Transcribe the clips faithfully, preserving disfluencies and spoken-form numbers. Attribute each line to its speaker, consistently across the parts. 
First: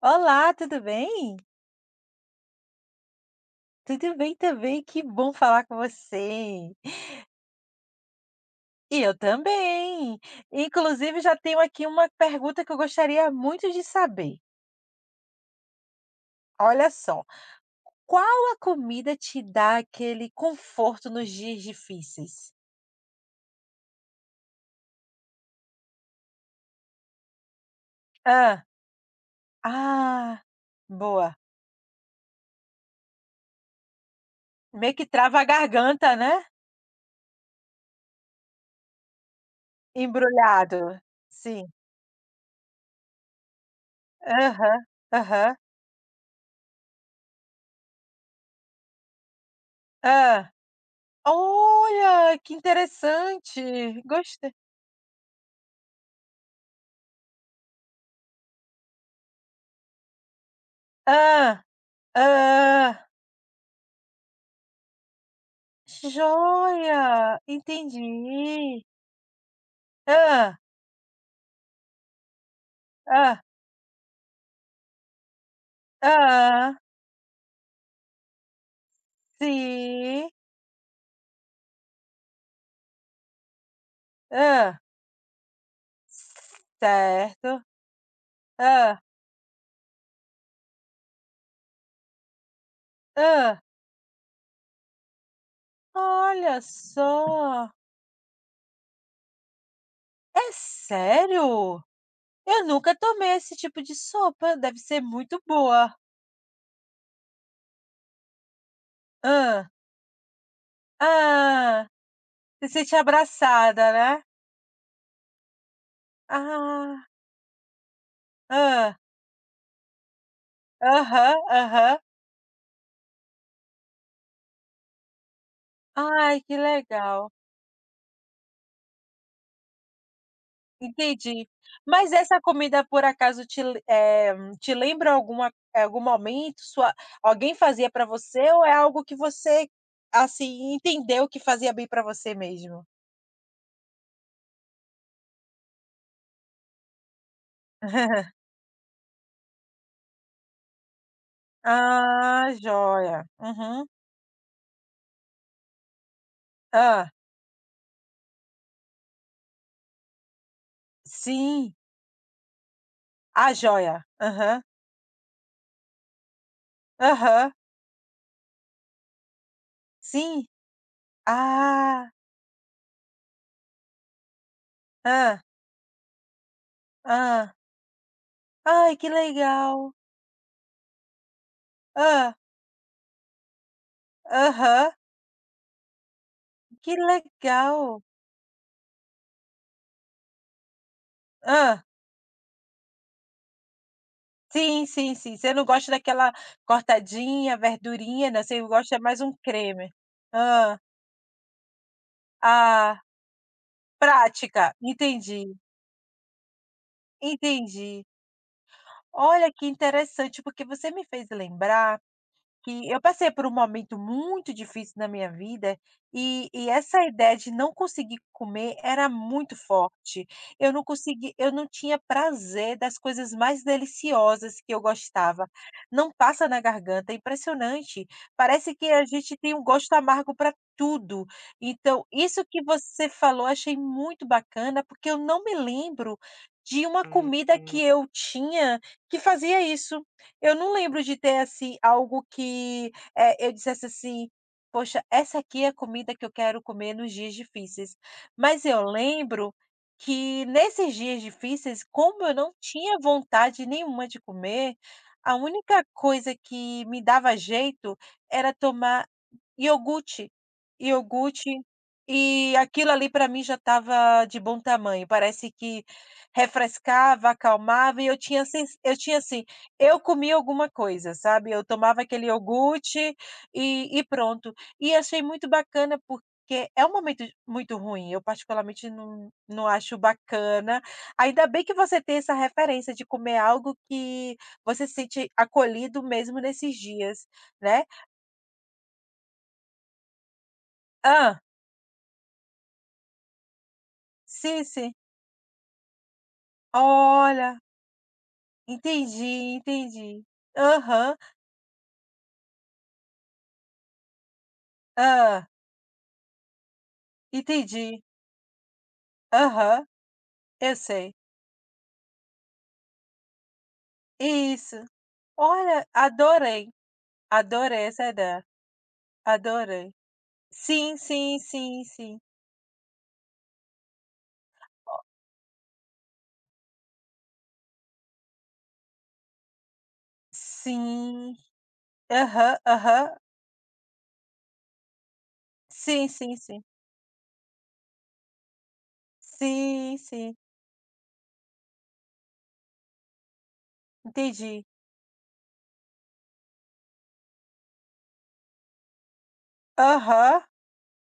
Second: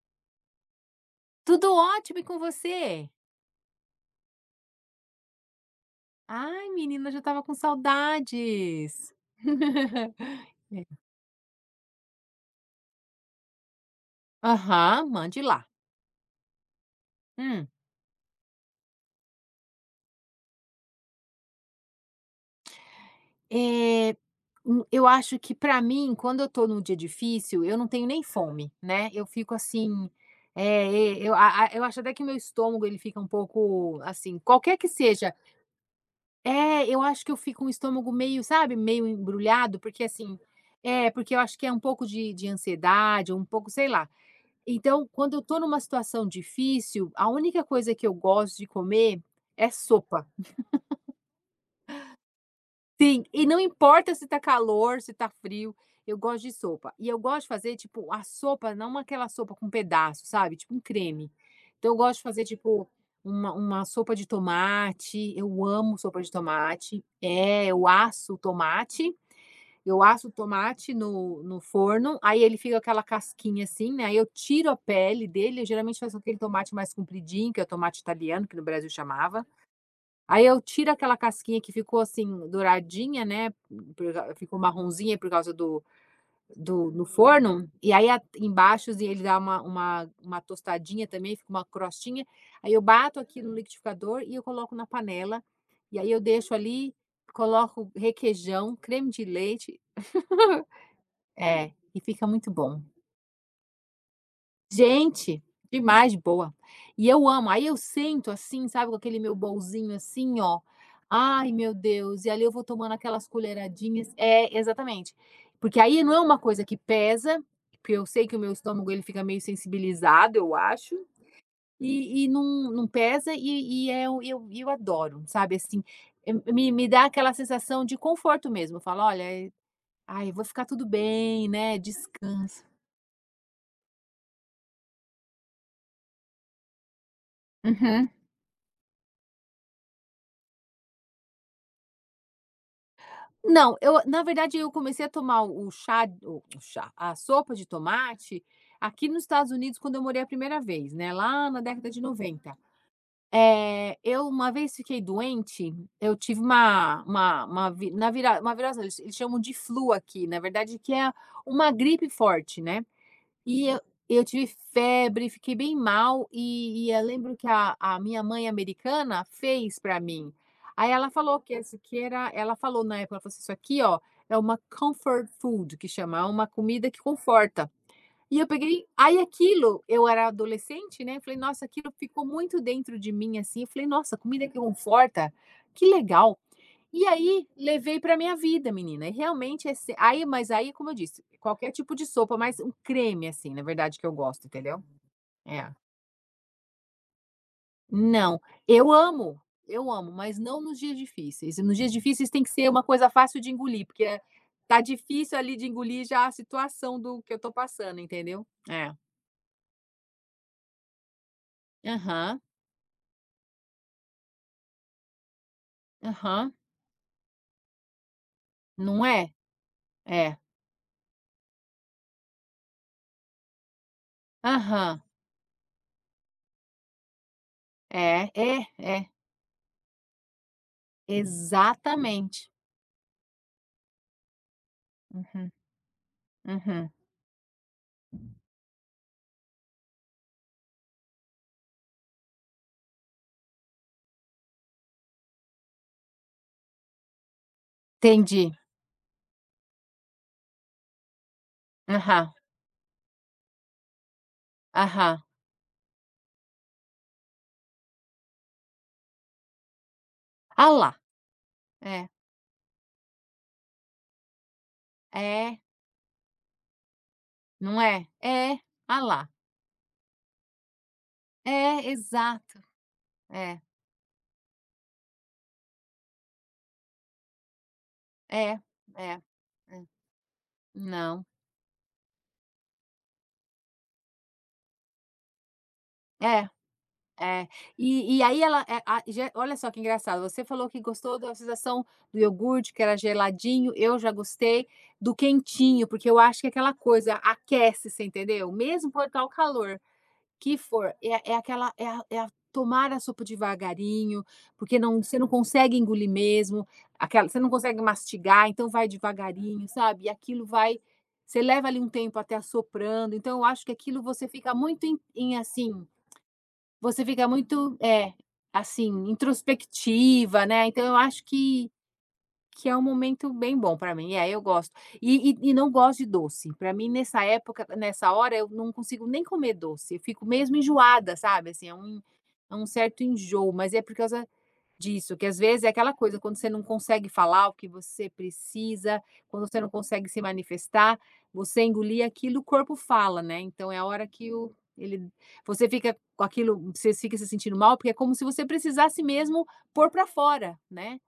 Speaker 1: Olá, tudo bem?
Speaker 2: Tudo ótimo e com você?
Speaker 1: Tudo bem também, que bom falar com
Speaker 2: Ai
Speaker 1: você.
Speaker 2: menina, eu já tava com
Speaker 1: E
Speaker 2: saudades.
Speaker 1: eu também.
Speaker 2: É.
Speaker 1: Inclusive, já tenho aqui uma pergunta que eu gostaria muito de saber.
Speaker 2: Aham, mande lá.
Speaker 1: Olha só,
Speaker 2: Hum.
Speaker 1: qual a comida te dá aquele conforto nos dias difíceis?
Speaker 2: Eh, hum, eu acho que pra mim, quando eu estou num dia difícil, eu não tenho nem
Speaker 1: Ah,
Speaker 2: fome, né, eu fico assim.
Speaker 1: ah,
Speaker 2: Eh, e eu
Speaker 1: boa.
Speaker 2: a a eu acho até que o meu estômago ele fica um pouco, assim, qualquer que
Speaker 1: Meio que
Speaker 2: seja.
Speaker 1: trava a garganta, né?
Speaker 2: É, eu acho que eu fico um estômago meio, sabe, meio embrulhado, porque assim
Speaker 1: Embrulhado.
Speaker 2: é, porque eu acho que
Speaker 1: Sim.
Speaker 2: é um pouco de de ansiedade, um pouco, sei lá.
Speaker 1: Aham,
Speaker 2: Então, quando eu
Speaker 1: aham.
Speaker 2: tô numa situação difícil, a única coisa que eu gosto de comer é sopa.
Speaker 1: Ah. Olha, que
Speaker 2: Sim, e não
Speaker 1: interessante.
Speaker 2: importa se tá
Speaker 1: Gostei.
Speaker 2: calor, se tá frio, eu gosto de sopa. E eu gosto de fazer, tipo, a sopa, não aquela sopa com pedaço, sabe? Tipo um creme.
Speaker 1: Ah.
Speaker 2: Então, eu gosto de fazer, tipo,
Speaker 1: Ah,
Speaker 2: uma, uma sopa de tomate. Eu amo sopa de tomate.
Speaker 1: joia,
Speaker 2: É, eu asso o
Speaker 1: entendi.
Speaker 2: tomate. Eu asso o
Speaker 1: Ah,
Speaker 2: tomate no no forno, aí ele fica aquela
Speaker 1: ah,
Speaker 2: casquinha assim, né, aí eu tiro a pele dele, eu geralmente faço aquele tomate
Speaker 1: ah,
Speaker 2: mais compridinho, que é o tomate italiano, que no Brasil chamava.
Speaker 1: sim.
Speaker 2: Aí eu tiro aquela casquinha que ficou assim douradinha, né, por ca ficou
Speaker 1: Ah.
Speaker 2: marronzinha por causa do do no
Speaker 1: Certo.
Speaker 2: forno, e aí a
Speaker 1: Ah,
Speaker 2: embaixozinha ele dá uma uma uma tostadinha também, fica uma crostinha, aí eu bato aqui no
Speaker 1: ah.
Speaker 2: liquidificador e eu coloco na panela, e aí eu deixo
Speaker 1: Olha
Speaker 2: ali,
Speaker 1: só.
Speaker 2: coloco requeijão, creme de leite.
Speaker 1: É
Speaker 2: É,
Speaker 1: sério?
Speaker 2: e fica muito
Speaker 1: Eu
Speaker 2: bom.
Speaker 1: nunca tomei esse tipo de sopa, deve ser muito
Speaker 2: Gente,
Speaker 1: boa.
Speaker 2: demais de boa. E eu amo. Aí eu sento assim, sabe, com aquele meu
Speaker 1: Ah,
Speaker 2: bolzinho assim, ó. Ai, meu
Speaker 1: ah.
Speaker 2: Deus. E ali eu vou
Speaker 1: Se
Speaker 2: tomando
Speaker 1: sente
Speaker 2: aquelas
Speaker 1: abraçada,
Speaker 2: colheradinhas.
Speaker 1: né?
Speaker 2: É, exatamente. Porque aí não é uma coisa que
Speaker 1: Ah.
Speaker 2: pesa, porque eu sei que o meu estômago
Speaker 1: Ah.
Speaker 2: ele fica meio sensibilizado, eu acho,
Speaker 1: Aham, aham.
Speaker 2: e, e não, não pesa, e, e é o- eu, eu adoro, sabe? Assim, é-
Speaker 1: Ai, que
Speaker 2: me, me dá
Speaker 1: legal.
Speaker 2: aquela sensação de conforto mesmo. Eu falo, olha, é- ai, vou ficar tudo bem,
Speaker 1: Entendi.
Speaker 2: né?
Speaker 1: Mas essa
Speaker 2: Descansa.
Speaker 1: comida por acaso te le eh, te lembra alguma eh, algum momento, sua alguém fazia para você ou é algo que você, assim, entendeu que fazia bem para você mesmo?
Speaker 2: Não, eu na verdade, eu comecei a tomar o chá o o chá, a sopa de tomate aqui nos Estados Unidos quando eu morei a primeira vez, né, lá na década de
Speaker 1: Ah,
Speaker 2: noventa.
Speaker 1: joia. Uhum.
Speaker 2: Eh, eu uma vez fiquei doente, eu tive uma
Speaker 1: Hã.
Speaker 2: uma uma vi na vira uma virose, eles eles chamam de flu aqui, na verdade, que é uma
Speaker 1: Sim.
Speaker 2: gripe forte, né.
Speaker 1: Ah,
Speaker 2: E eu
Speaker 1: joia.
Speaker 2: eu tive
Speaker 1: Aham.
Speaker 2: febre, fiquei bem mal, e e eu lembro que
Speaker 1: Aham.
Speaker 2: a a minha mãe americana fez para mim.
Speaker 1: Sim.
Speaker 2: Aí ela falou que esse aqui
Speaker 1: Ah.
Speaker 2: era ela falou na época, ela falou assim: "Isso aqui, ó, é uma comfort
Speaker 1: Ah,
Speaker 2: food que chama, é uma comida que
Speaker 1: ah.
Speaker 2: conforta". E eu peguei
Speaker 1: Ai, que
Speaker 2: aí aquilo
Speaker 1: legal.
Speaker 2: eu era adolescente, né, eu falei: "Nossa", aquilo ficou
Speaker 1: Ah.
Speaker 2: muito dentro de mim, assim, eu falei: "Nossa, comida que
Speaker 1: Aham.
Speaker 2: conforta, que legal".
Speaker 1: Que
Speaker 2: E aí,
Speaker 1: legal.
Speaker 2: levei para minha vida, menina, e realmente esse aí mas aí, como eu disse, qualquer
Speaker 1: Ah.
Speaker 2: tipo de sopa, mas um creme, assim, na verdade, que eu gosto, entendeu?
Speaker 1: Sim, sim, sim. Você não
Speaker 2: É.
Speaker 1: gosta daquela cortadinha, verdurinha,
Speaker 2: Não,
Speaker 1: né, você
Speaker 2: eu
Speaker 1: gosta é mais um
Speaker 2: amo, eu
Speaker 1: creme.
Speaker 2: amo, mas não nos
Speaker 1: Ah.
Speaker 2: dias difíceis. Nos dias difíceis tem que ser uma
Speaker 1: Ah,
Speaker 2: coisa fácil de engolir, porque, eh,
Speaker 1: prática.
Speaker 2: tá difícil
Speaker 1: Entendi,
Speaker 2: ali de engolir já a situação do que eu tô passando,
Speaker 1: entendi.
Speaker 2: entendeu? É.
Speaker 1: Olha, que interessante, porque você me fez lembrar
Speaker 2: Aham,
Speaker 1: que eu passei por um momento muito difícil na minha vida, e
Speaker 2: aham.
Speaker 1: e essa ideia de não conseguir comer
Speaker 2: Não
Speaker 1: era
Speaker 2: é?
Speaker 1: muito forte.
Speaker 2: É.
Speaker 1: Eu não consegui eu não tinha prazer das coisas mais deliciosas que eu
Speaker 2: Aham.
Speaker 1: gostava. Não passa na garganta, é impressionante.
Speaker 2: É, é,
Speaker 1: Parece que
Speaker 2: é.
Speaker 1: a gente tem um gosto amargo para tudo. Então, isso
Speaker 2: Exatamente.
Speaker 1: que você falou, achei muito bacana, porque eu não
Speaker 2: Uhum,
Speaker 1: me lembro de
Speaker 2: uhum.
Speaker 1: uma comida que eu tinha que fazia isso. Eu não lembro de ter, assim, algo que, eh, eu dissesse assim: "Poxa, essa aqui é a comida que eu quero comer nos dias difíceis".
Speaker 2: Entendi.
Speaker 1: Mas eu lembro que nesses dias difíceis, como
Speaker 2: Aham,
Speaker 1: eu não tinha vontade nenhuma de comer,
Speaker 2: aham.
Speaker 1: a única coisa que me dava jeito era tomar iogurte,
Speaker 2: Ah lá,
Speaker 1: iogurte,
Speaker 2: é,
Speaker 1: e aquilo ali para mim já estava de bom tamanho, parece
Speaker 2: é,
Speaker 1: que refrescava,
Speaker 2: não
Speaker 1: acalmava
Speaker 2: é?
Speaker 1: e eu tinha
Speaker 2: É,
Speaker 1: sens eu
Speaker 2: ah
Speaker 1: tinha
Speaker 2: lá,
Speaker 1: assim, eu comia alguma coisa, sabe, eu
Speaker 2: é,
Speaker 1: tomava aquele
Speaker 2: exato,
Speaker 1: iogurte
Speaker 2: é,
Speaker 1: e e pronto. E achei muito bacana porque é um momento muito ruim, eu
Speaker 2: é,
Speaker 1: particularmente
Speaker 2: é,
Speaker 1: não não
Speaker 2: é,
Speaker 1: acho bacana,
Speaker 2: não,
Speaker 1: ainda bem que você tem essa referência de comer algo que você se sente acolhido mesmo
Speaker 2: é,
Speaker 1: nesses dias,
Speaker 2: é.
Speaker 1: né.
Speaker 2: E e aí ela, eh, a já olha só que engraçado, você falou que gostou da
Speaker 1: Ah.
Speaker 2: sensação do iogurte, que era geladinho, eu já
Speaker 1: Sim,
Speaker 2: gostei
Speaker 1: sim.
Speaker 2: do quentinho, porque eu acho que é aquela coisa,
Speaker 1: Olha,
Speaker 2: aquece, você entendeu? Mesmo por estar o
Speaker 1: entendi,
Speaker 2: calor.
Speaker 1: entendi.
Speaker 2: Que for,
Speaker 1: Aham.
Speaker 2: é é aquela é a é a tomar a sopa devagarinho, porque não você não
Speaker 1: Ah,
Speaker 2: consegue engolir mesmo, aquela você não consegue
Speaker 1: entendi.
Speaker 2: mastigar, então vai devagarinho,
Speaker 1: Aham,
Speaker 2: sabe, e aquilo
Speaker 1: eu
Speaker 2: vai
Speaker 1: sei.
Speaker 2: você leva ali um tempo até assoprando, então eu acho que aquilo você fica muito
Speaker 1: Isso.
Speaker 2: em em assim,
Speaker 1: Olha, adorei,
Speaker 2: você fica muito,
Speaker 1: adorei essa
Speaker 2: é
Speaker 1: ideia,
Speaker 2: assim,
Speaker 1: adorei.
Speaker 2: introspectiva, né, então
Speaker 1: Sim,
Speaker 2: eu acho
Speaker 1: sim,
Speaker 2: que
Speaker 1: sim, sim.
Speaker 2: que é um momento bem bom para mim. É, eu gosto. E e e não gosto de doce. Para mim, nessa época, nessa hora, eu não consigo nem comer doce. Eu fico mesmo enjoada,
Speaker 1: Sim.
Speaker 2: sabe, assim, é um é
Speaker 1: Aham,
Speaker 2: um certo
Speaker 1: aham.
Speaker 2: enjoo, mas é por causa disso, que às vezes é aquela
Speaker 1: Sim,
Speaker 2: coisa, quando
Speaker 1: sim,
Speaker 2: você não
Speaker 1: sim.
Speaker 2: consegue falar o que você precisa, quando você não
Speaker 1: Sim,
Speaker 2: consegue se
Speaker 1: sim,
Speaker 2: manifestar, você engolir aquilo, o corpo fala, né, então é a hora que o
Speaker 1: entendi.
Speaker 2: ele você fica com aquilo, você fica se sentindo mal, porque é como se você precisasse mesmo pôr para
Speaker 1: Aham,
Speaker 2: fora, né.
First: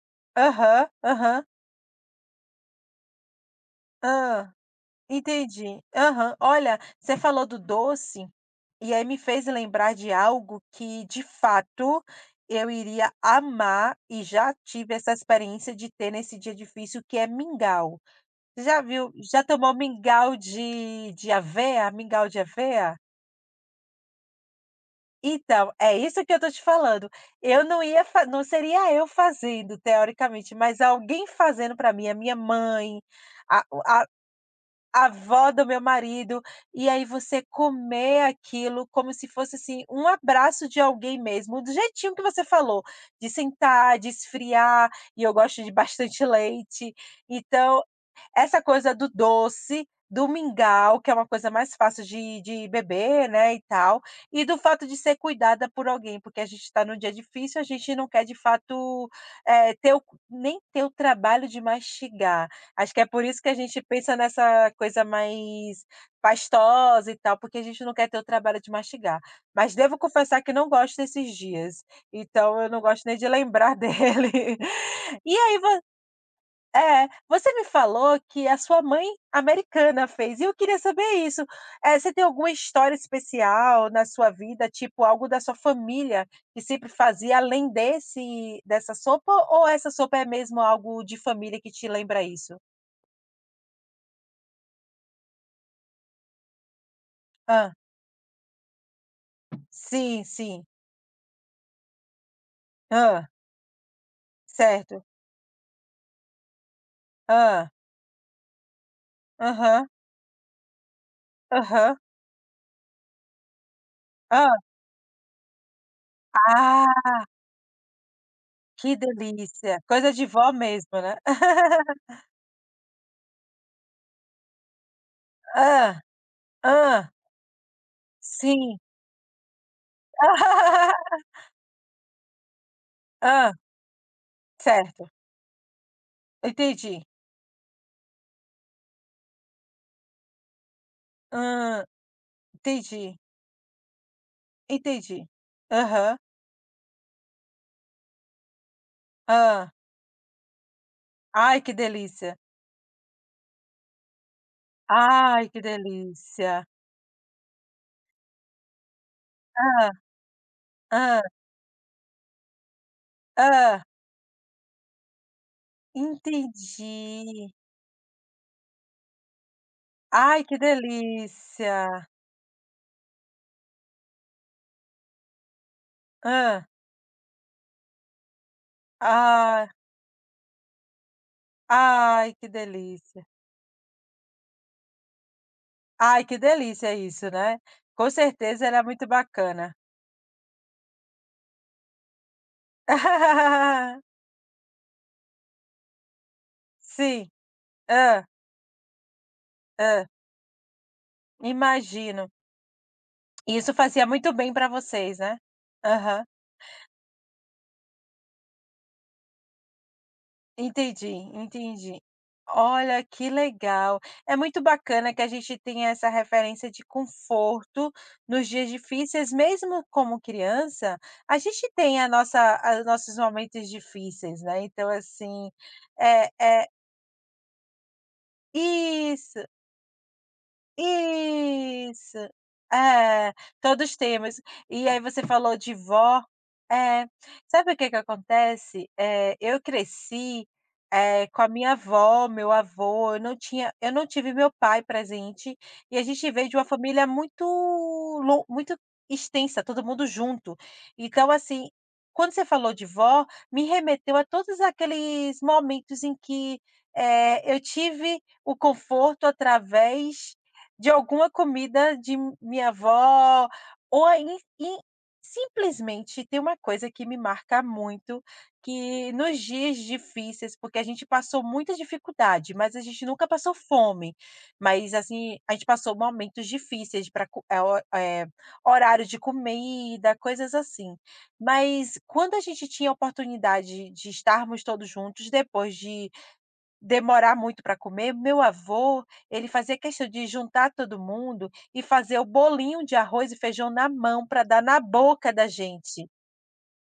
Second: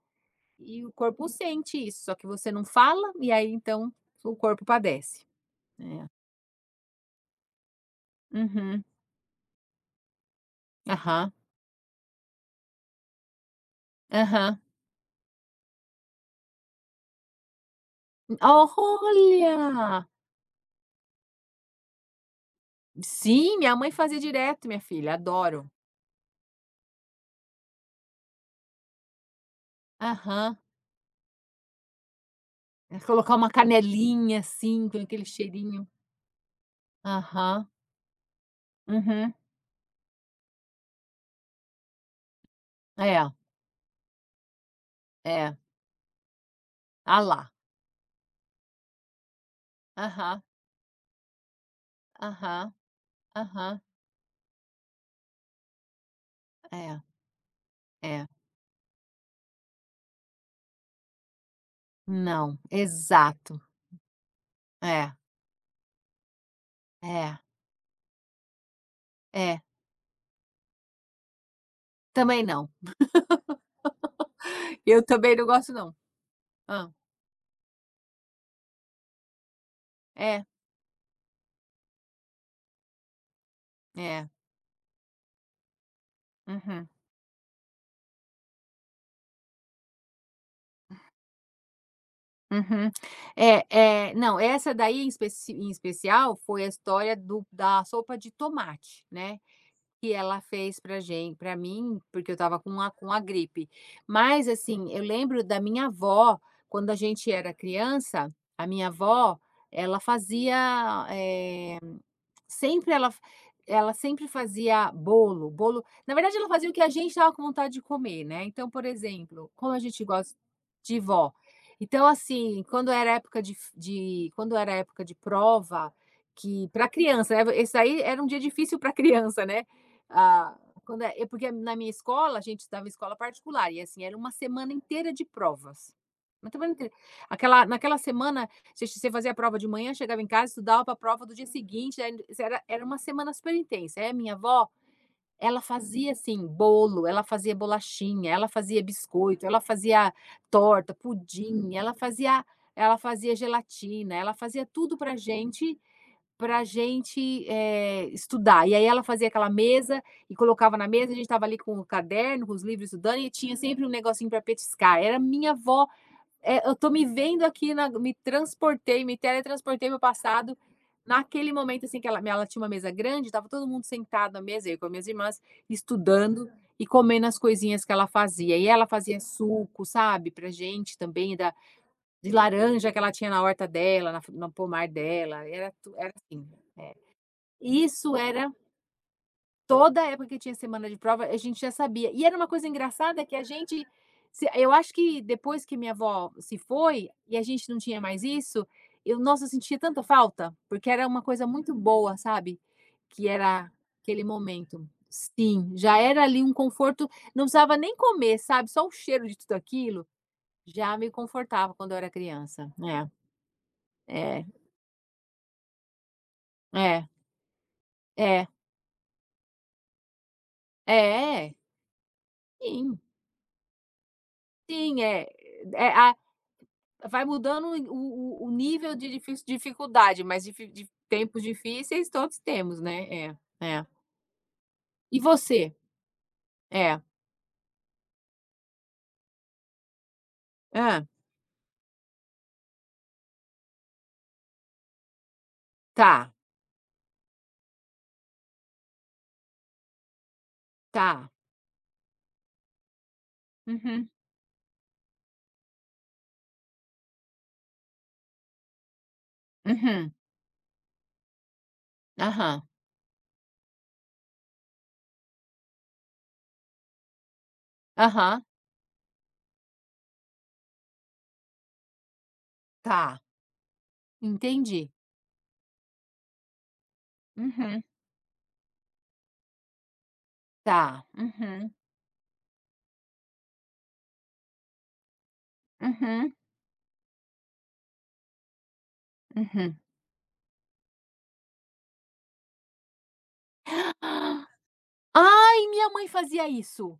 Speaker 2: E
Speaker 1: aham,
Speaker 2: o corpo
Speaker 1: aham.
Speaker 2: sente isso, só que você não fala, e aí então o
Speaker 1: Ah.
Speaker 2: corpo padece.
Speaker 1: Entendi.
Speaker 2: É.
Speaker 1: Aham. Olha, você falou do doce,
Speaker 2: Uhum.
Speaker 1: e aí me fez lembrar de algo que, de
Speaker 2: Aham.
Speaker 1: fato, eu iria amar e já
Speaker 2: Aham.
Speaker 1: tive essa experiência de ter nesse dia difícil, que é mingau. Você já viu já tomou
Speaker 2: Olha!
Speaker 1: mingau de de aveia? Mingau de aveia?
Speaker 2: Sim, minha mãe fazia direto, minha filha, adoro.
Speaker 1: Então, é isso que eu tô te falando. Eu não ia fa Não seria eu fazendo, teoricamente,
Speaker 2: Aham.
Speaker 1: mas alguém fazendo para mim, a minha
Speaker 2: É
Speaker 1: mãe,
Speaker 2: colocar uma canelinha, assim, com
Speaker 1: a
Speaker 2: aquele
Speaker 1: avó do meu
Speaker 2: cheirinho.
Speaker 1: marido, e aí você
Speaker 2: Aham.
Speaker 1: comer aquilo como se
Speaker 2: Uhum.
Speaker 1: fosse, assim, um abraço de alguém mesmo, do jeitinho que você falou,
Speaker 2: É,
Speaker 1: de sentar, de esfriar, e eu
Speaker 2: é.
Speaker 1: gosto de bastante leite,
Speaker 2: Ah lá.
Speaker 1: então essa coisa do doce, do
Speaker 2: Aham,
Speaker 1: mingau, que é uma coisa mais fácil de de
Speaker 2: aham,
Speaker 1: beber, né, e
Speaker 2: aham.
Speaker 1: tal, e do fato de ser cuidada por alguém, porque a gente está num
Speaker 2: É,
Speaker 1: dia difícil, a gente não quer
Speaker 2: é.
Speaker 1: de fato, eh, ter o nem ter o trabalho de mastigar.
Speaker 2: Não,
Speaker 1: Acho que é por isso que a
Speaker 2: exato.
Speaker 1: gente pensa nessa coisa
Speaker 2: É,
Speaker 1: mais pastosa e tal,
Speaker 2: é,
Speaker 1: porque a gente não quer ter o trabalho de mastigar.
Speaker 2: é.
Speaker 1: Mas devo confessar que não gosto desses dias,
Speaker 2: Também
Speaker 1: então
Speaker 2: não.
Speaker 1: eu não gosto nem de lembrar dele.
Speaker 2: Eu também
Speaker 1: E
Speaker 2: não
Speaker 1: aí,
Speaker 2: gosto não. Hã.
Speaker 1: é, você me falou que a sua mãe americana fez, e
Speaker 2: É.
Speaker 1: eu queria saber isso. Eh, você tem alguma história especial na
Speaker 2: É.
Speaker 1: sua vida, tipo algo da sua família que sempre
Speaker 2: Uhum.
Speaker 1: fazia além desse dessa sopa, ou essa sopa é mesmo algo de família que te lembra isso?
Speaker 2: Uhum. É, eh, não, essa daí em especi em especial foi a história do
Speaker 1: Hã.
Speaker 2: da sopa de tomate, né, que
Speaker 1: Sim,
Speaker 2: ela
Speaker 1: sim.
Speaker 2: fez pra gente, para mim, porque eu estava com a com a
Speaker 1: Hã.
Speaker 2: gripe. Mas, assim, eu
Speaker 1: Certo.
Speaker 2: lembro da minha avó, quando a gente era
Speaker 1: Hã.
Speaker 2: criança, a minha avó,
Speaker 1: Aham.
Speaker 2: ela fazia, eh,
Speaker 1: Aham.
Speaker 2: sempre ela ela sempre
Speaker 1: Hã.
Speaker 2: fazia bolo, bolo, na verdade ela fazia o que a
Speaker 1: Ah,
Speaker 2: gente tava com vontade de comer, né. Então, por
Speaker 1: que
Speaker 2: exemplo, como a
Speaker 1: delícia.
Speaker 2: gente
Speaker 1: Coisa de
Speaker 2: gosta
Speaker 1: vó
Speaker 2: de
Speaker 1: mesmo, né.
Speaker 2: vó, então, assim, quando era época de f de quando era época de prova,
Speaker 1: Hã.
Speaker 2: que para
Speaker 1: Hã.
Speaker 2: criança, né, esse aí era um dia
Speaker 1: Sim.
Speaker 2: difícil para criança, né. Ah, quando é é porque na minha escola, a gente estava em escola
Speaker 1: Hã.
Speaker 2: particular e, assim, era uma semana
Speaker 1: Certo.
Speaker 2: inteira de provas. Uma semana inteira.
Speaker 1: Entendi.
Speaker 2: Aquela Naquela semana, você você fazia a prova de manhã, chegava em casa, estudava para a prova do dia
Speaker 1: Hã,
Speaker 2: seguinte, aí era era uma
Speaker 1: entendi,
Speaker 2: semana super intensa. Aí a minha avó,
Speaker 1: entendi.
Speaker 2: ela fazia,
Speaker 1: Aham.
Speaker 2: assim, bolo, ela fazia bolachinha, ela fazia biscoito, ela
Speaker 1: Hã.
Speaker 2: fazia torta,
Speaker 1: Ai, que
Speaker 2: pudim, ela
Speaker 1: delícia.
Speaker 2: fazia ela fazia gelatina, ela fazia tudo pra
Speaker 1: Ai, que
Speaker 2: gente.
Speaker 1: delícia.
Speaker 2: Pra gente, eh, estudar. E aí ela fazia aquela
Speaker 1: Hã,
Speaker 2: mesa e colocava na mesa, a gente
Speaker 1: hã,
Speaker 2: estava ali com o caderno, com os livros estudando, e tinha
Speaker 1: hã.
Speaker 2: sempre um negocinho para petiscar. Era minha avó, eh, eu tô me vendo
Speaker 1: Entendi.
Speaker 2: aqui na me transportei, me teletransportei para o
Speaker 1: Ai, que
Speaker 2: passado, naquele
Speaker 1: delícia.
Speaker 2: momento, assim, que ela ela tinha uma mesa grande, estava todo mundo sentado na mesa, eu com as minhas irmãs, estudando
Speaker 1: Hã.
Speaker 2: e comendo as coisinhas que ela fazia. E ela fazia
Speaker 1: Ah,
Speaker 2: suco, sabe, pra gente também da de
Speaker 1: ai, que
Speaker 2: laranja que ela
Speaker 1: delícia.
Speaker 2: tinha na horta dela, na no pomar dela, era tu era
Speaker 1: Ai, que
Speaker 2: assim.
Speaker 1: delícia isso, né. Com
Speaker 2: Isso era
Speaker 1: certeza era muito bacana.
Speaker 2: toda a época que tinha semana de prova, a gente já sabia. E era uma coisa engraçada que a gente se eu acho que depois que minha avó se foi
Speaker 1: Sim.
Speaker 2: e a gente não tinha mais
Speaker 1: Hã,
Speaker 2: isso, eu nossa, eu sentia tanta
Speaker 1: hã.
Speaker 2: falta, porque era uma coisa muito boa,
Speaker 1: Imagino.
Speaker 2: sabe, que era
Speaker 1: Isso fazia
Speaker 2: aquele
Speaker 1: muito bem pra
Speaker 2: momento.
Speaker 1: vocês, né?
Speaker 2: Sim, já era
Speaker 1: Aham.
Speaker 2: ali um conforto, não precisava nem comer, sabe, só o cheiro de tudo aquilo já
Speaker 1: Entendi,
Speaker 2: me confortava quando eu
Speaker 1: entendi.
Speaker 2: era criança.
Speaker 1: Olha,
Speaker 2: É,
Speaker 1: que legal. É
Speaker 2: é,
Speaker 1: muito bacana que a gente tenha essa referência de
Speaker 2: é,
Speaker 1: conforto nos dias difíceis, mesmo como criança, a
Speaker 2: é, é,
Speaker 1: gente tem a nossa a
Speaker 2: sim,
Speaker 1: nossos momentos difíceis, né, então
Speaker 2: sim, é,
Speaker 1: assim,
Speaker 2: é a
Speaker 1: é é
Speaker 2: vai mudando o o o nível de
Speaker 1: isso.
Speaker 2: difícil dificuldade, mas difi de tempos difíceis
Speaker 1: Isso.
Speaker 2: todos temos, né.
Speaker 1: É,
Speaker 2: É, é.
Speaker 1: todos temos. E aí
Speaker 2: E
Speaker 1: você falou de
Speaker 2: você?
Speaker 1: vó.
Speaker 2: É.
Speaker 1: É, sabe o que que acontece? É eu cresci,
Speaker 2: Ah,
Speaker 1: é com a minha avó, meu avô, eu não tinha eu não tive meu pai presente, e a gente
Speaker 2: tá,
Speaker 1: veio de uma família muito lon muito extensa, todo mundo junto.
Speaker 2: tá.
Speaker 1: Então assim, quando você falou de vó, me
Speaker 2: Uhum,
Speaker 1: remeteu a todos aqueles momentos em que, é eu tive o conforto
Speaker 2: uhum.
Speaker 1: através de alguma comida de
Speaker 2: Aham,
Speaker 1: minha avó, ou aí e simplesmente tem uma coisa que me marca muito,
Speaker 2: aham.
Speaker 1: que nos dias difíceis, porque a gente passou muita dificuldade, mas a gente
Speaker 2: Tá,
Speaker 1: nunca passou fome,
Speaker 2: entendi.
Speaker 1: mas, assim, a gente passou momentos difíceis para co eh,
Speaker 2: Uhum.
Speaker 1: eh, horário de comida, coisas assim.
Speaker 2: Tá. Uhum,
Speaker 1: Mas quando a gente tinha a oportunidade de estarmos todos juntos, depois de
Speaker 2: uhum,
Speaker 1: demorar muito para comer, meu avô, ele
Speaker 2: uhum.
Speaker 1: fazia questão de juntar todo mundo e fazer o bolinho de arroz e feijão na mão para dar na boca da
Speaker 2: Ai, minha mãe
Speaker 1: gente.
Speaker 2: fazia isso.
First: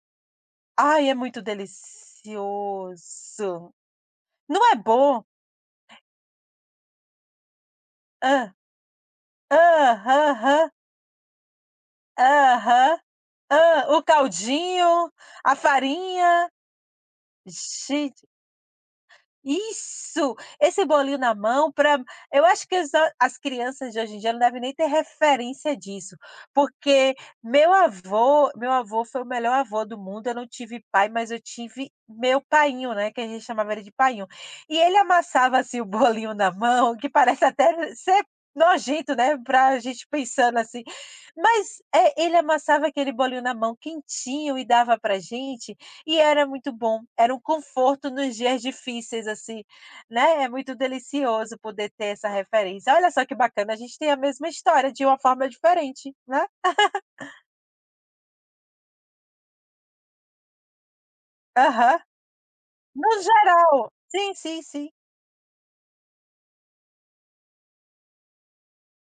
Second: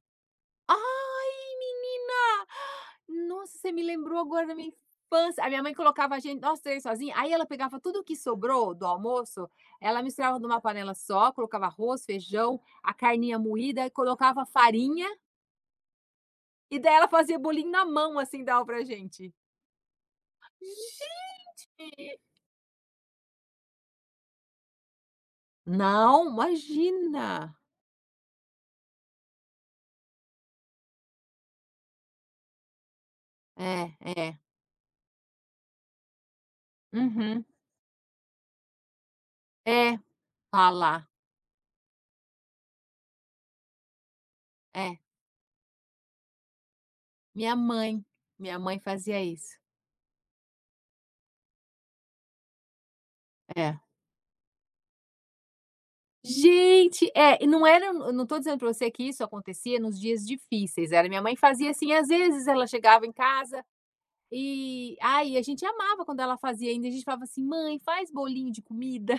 Speaker 1: Ai, é muito
Speaker 2: Ai, menina! Nossa, você
Speaker 1: delicioso.
Speaker 2: me lembrou agora da minha
Speaker 1: Não é bom?
Speaker 2: infância. A minha mãe colocava a gente, nós três sozinhos. Aí ela pegava tudo o que
Speaker 1: Ah,
Speaker 2: sobrou do almoço, ela misturava numa
Speaker 1: aham,
Speaker 2: panela só, colocava arroz,
Speaker 1: hã,
Speaker 2: feijão, a
Speaker 1: aham,
Speaker 2: carninha
Speaker 1: ah,
Speaker 2: moída,
Speaker 1: o
Speaker 2: colocava farinha,
Speaker 1: caldinho, a farinha.
Speaker 2: e daí ela fazia bolinho na mão, assim, dava pra gente.
Speaker 1: Isso! Esse bolinho na mão, pra
Speaker 2: Gente!
Speaker 1: eu acho que as as crianças de hoje em dia não devem nem ter referência disso,
Speaker 2: Não,
Speaker 1: porque
Speaker 2: imagina!
Speaker 1: meu avô meu avô foi o melhor avô do mundo, eu não tive pai, mas eu tive meu painho, né, que a gente chamava ele de
Speaker 2: É,
Speaker 1: painho.
Speaker 2: é.
Speaker 1: E ele amassava, assim, o bolinho na mão, que
Speaker 2: Uhum.
Speaker 1: parece até ser nojento, né, pra
Speaker 2: É,
Speaker 1: gente pensando
Speaker 2: ah
Speaker 1: assim,
Speaker 2: lá,
Speaker 1: mas, é ele amassava aquele bolinho na mão quentinho e
Speaker 2: é.
Speaker 1: dava pra gente, e era muito bom, era um
Speaker 2: Minha mãe,
Speaker 1: conforto nos
Speaker 2: minha
Speaker 1: dias
Speaker 2: mãe fazia
Speaker 1: difíceis,
Speaker 2: isso.
Speaker 1: assim, né, é muito delicioso poder ter essa referência. Olha só que bacana, a
Speaker 2: É.
Speaker 1: gente tem a mesma história de uma forma diferente, né.
Speaker 2: Gente, é, e não era eu não tô dizendo para você que isso acontecia nos dias difíceis, era minha mãe fazia assim,
Speaker 1: Aham.
Speaker 2: às vezes ela chegava
Speaker 1: No
Speaker 2: em casa
Speaker 1: geral. Sim, sim, sim.
Speaker 2: e ai, a gente amava quando ela fazia ainda, a gente falava assim: "Mãe, faz bolinho de comida",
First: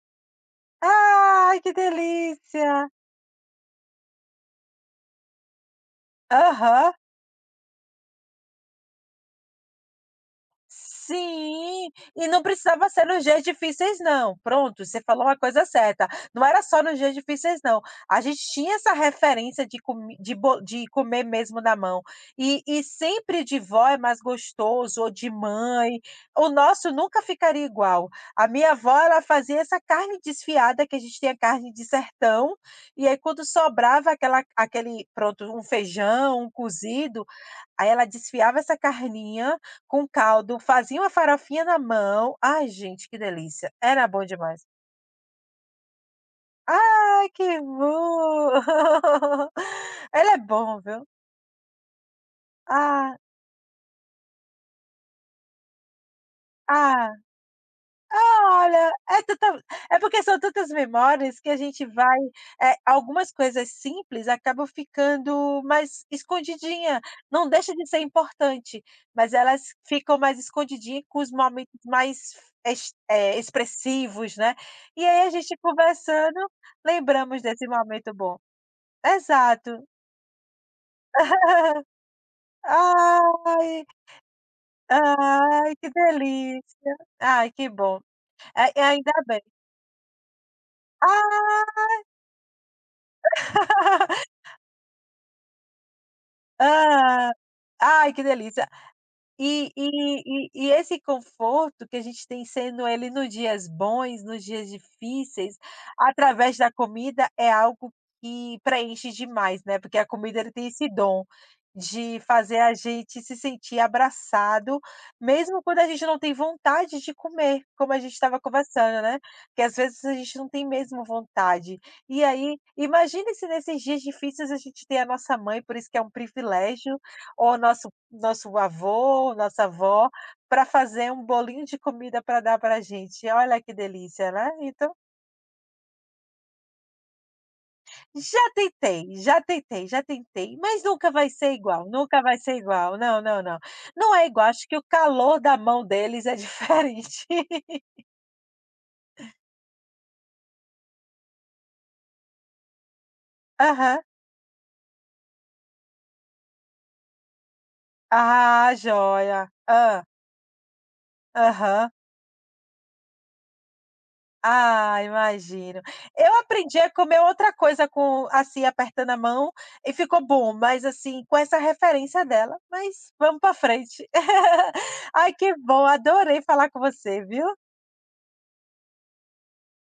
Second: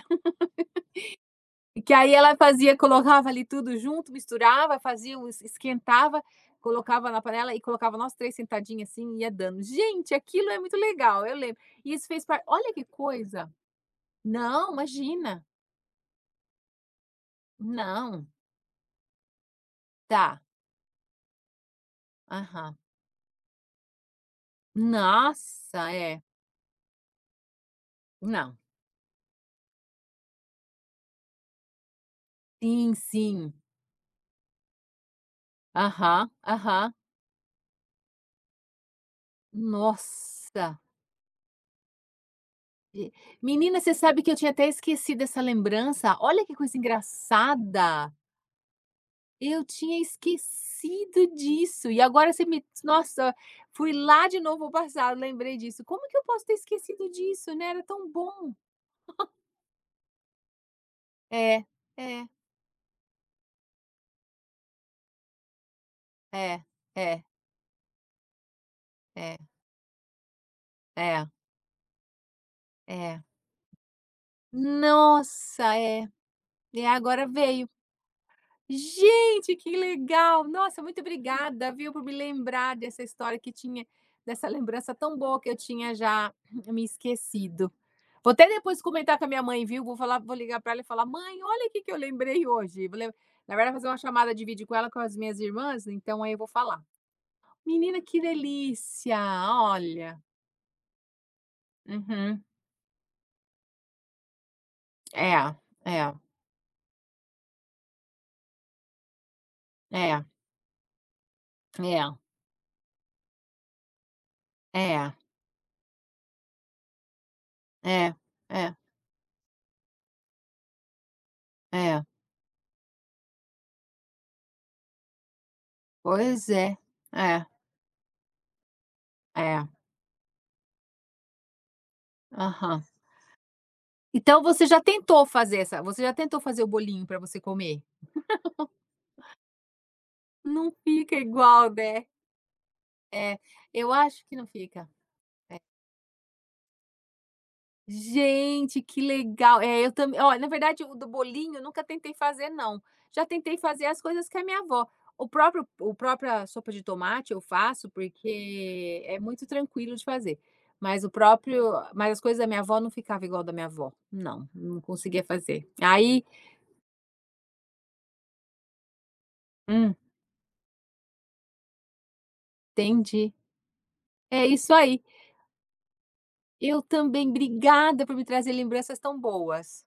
Speaker 1: Ai, que
Speaker 2: que aí ela
Speaker 1: delícia.
Speaker 2: fazia, colocava ali tudo junto, misturava, fazia o es esquentava,
Speaker 1: Aham.
Speaker 2: colocava na panela e colocava nós três sentadinhos assim, e ia dando. Gente, aquilo é muito legal, eu lembro.
Speaker 1: Sim,
Speaker 2: E isso fez
Speaker 1: e
Speaker 2: parte.
Speaker 1: não
Speaker 2: Olha que
Speaker 1: precisava ser nos dias
Speaker 2: coisa.
Speaker 1: difíceis não,
Speaker 2: Não,
Speaker 1: pronto, você falou uma
Speaker 2: imagina.
Speaker 1: coisa certa, não era só nos dias difíceis não, a
Speaker 2: Não.
Speaker 1: gente tinha essa referência de comi de
Speaker 2: Tá.
Speaker 1: bo de comer mesmo na mão, e
Speaker 2: Aham.
Speaker 1: e sempre de vó é mais gostoso ou de
Speaker 2: Nossa,
Speaker 1: mãe,
Speaker 2: é.
Speaker 1: o nosso nunca ficaria igual. A
Speaker 2: Não.
Speaker 1: minha avó ela fazia essa carne desfiada que a gente tinha carne de sertão,
Speaker 2: Sim,
Speaker 1: e aí quando
Speaker 2: sim.
Speaker 1: sobrava aquela aquele pronto, um
Speaker 2: Aham,
Speaker 1: feijão, um
Speaker 2: aham.
Speaker 1: cozido, aí ela desfiava essa carninha, com caldo,
Speaker 2: Nossa!
Speaker 1: faziam a farofinha na mão. Ai, gente,
Speaker 2: E
Speaker 1: que delícia.
Speaker 2: menina, você
Speaker 1: Era
Speaker 2: sabe
Speaker 1: bom
Speaker 2: que eu tinha
Speaker 1: demais.
Speaker 2: até esquecido essa lembrança. Olha que coisa
Speaker 1: Ai, que
Speaker 2: engraçada!
Speaker 1: bom.
Speaker 2: Eu tinha
Speaker 1: Ele é bom, viu.
Speaker 2: esquecido disso e agora você me
Speaker 1: Ah,
Speaker 2: nossa, fui lá de novo ao passado, lembrei disso. Como que eu posso ter esquecido
Speaker 1: ah.
Speaker 2: disso, né, era tão bom.
Speaker 1: Olha, é tanta é porque são tantas memórias que a
Speaker 2: É,
Speaker 1: gente vai,
Speaker 2: é,
Speaker 1: eh, algumas coisas simples acabam ficando mais
Speaker 2: é,
Speaker 1: escondidinha,
Speaker 2: é,
Speaker 1: não deixa de ser importante, mas
Speaker 2: é,
Speaker 1: elas ficam mais escondidinha com
Speaker 2: é,
Speaker 1: os momentos mais ex
Speaker 2: é.
Speaker 1: eh, expressivos, né. E aí a gente
Speaker 2: Nossa, é.
Speaker 1: conversando,
Speaker 2: E agora
Speaker 1: lembramos desse
Speaker 2: veio.
Speaker 1: momento bom.
Speaker 2: Gente, que
Speaker 1: Exato.
Speaker 2: legal! Nossa, muito obrigada, viu, por me lembrar dessa história que tinha
Speaker 1: Ai,
Speaker 2: dessa lembrança tão boa que eu
Speaker 1: ai, que
Speaker 2: tinha já me
Speaker 1: delícia. Ai, que
Speaker 2: esquecido.
Speaker 1: bom.
Speaker 2: Vou até
Speaker 1: Ai,
Speaker 2: depois
Speaker 1: ainda
Speaker 2: comentar com a minha
Speaker 1: bem.
Speaker 2: mãe, viu, vou falar vou ligar para ela e falar: "Mãe, olha o que
Speaker 1: Ah.
Speaker 2: que eu lembrei hoje". Vou lem Na verdade, fazer uma chamada de vídeo com ela, com as minhas irmãs, então aí eu vou falar.
Speaker 1: Ah,
Speaker 2: Menina,
Speaker 1: ai,
Speaker 2: que
Speaker 1: que delícia.
Speaker 2: delícia!
Speaker 1: E
Speaker 2: Olha.
Speaker 1: e e e esse conforto que a gente
Speaker 2: Uhum.
Speaker 1: tem sendo ele nos dias bons, nos dias
Speaker 2: É,
Speaker 1: difíceis,
Speaker 2: é,
Speaker 1: através da comida, é algo que preenche demais, né, porque a
Speaker 2: é,
Speaker 1: comida ele tem esse dom
Speaker 2: é,
Speaker 1: de fazer a gente se sentir abraçado,
Speaker 2: é,
Speaker 1: mesmo quando a gente não tem vontade de comer, como a gente
Speaker 2: é,
Speaker 1: estava
Speaker 2: é,
Speaker 1: conversando, né, porque às vezes a gente não tem mesmo vontade.
Speaker 2: é.
Speaker 1: E aí, imagine se nesses dias difíceis a gente tem a nossa mãe, por isso que é um
Speaker 2: Pois é.
Speaker 1: privilégio,
Speaker 2: É,
Speaker 1: ou nosso nosso avô, nossa
Speaker 2: é.
Speaker 1: avó, para fazer um bolinho de comida para dar pra
Speaker 2: Aham.
Speaker 1: gente, olha que delícia,
Speaker 2: Então
Speaker 1: né.
Speaker 2: você já
Speaker 1: Então,
Speaker 2: tentou fazer essa você já tentou fazer o bolinho para você comer?
Speaker 1: já tentei, já tentei, já tentei,
Speaker 2: Não
Speaker 1: mas nunca
Speaker 2: fica
Speaker 1: vai ser
Speaker 2: igual,
Speaker 1: igual,
Speaker 2: né?
Speaker 1: nunca vai ser igual, não,
Speaker 2: É,
Speaker 1: não, não.
Speaker 2: eu
Speaker 1: Não
Speaker 2: acho
Speaker 1: é
Speaker 2: que não
Speaker 1: igual, acho que o
Speaker 2: fica.
Speaker 1: calor da mão deles é diferente.
Speaker 2: Gente, que legal! É, eu também olha, na verdade, o do bolinho eu nunca tentei fazer não. Já tentei fazer as
Speaker 1: Aham.
Speaker 2: coisas que a minha avó. O próprio o própria sopa de tomate eu faço,
Speaker 1: Ah,
Speaker 2: porque é muito
Speaker 1: joia.
Speaker 2: tranquilo de
Speaker 1: Ah.
Speaker 2: fazer. Mas o próprio
Speaker 1: Aham.
Speaker 2: Mas as coisas da minha avó não ficava igual da minha avó. Não, não
Speaker 1: Ah,
Speaker 2: conseguia fazer.
Speaker 1: imagino.
Speaker 2: Aí.
Speaker 1: Eu aprendi a comer outra coisa com assim, apertando a mão e
Speaker 2: Hum.
Speaker 1: ficou bom, mas assim, com essa referência dela, mas
Speaker 2: Entendi.
Speaker 1: vamos para frente.
Speaker 2: É isso aí.
Speaker 1: Ai, que bom, adorei falar com
Speaker 2: Eu
Speaker 1: você,
Speaker 2: também,
Speaker 1: viu?
Speaker 2: obrigada por me trazer lembranças tão boas.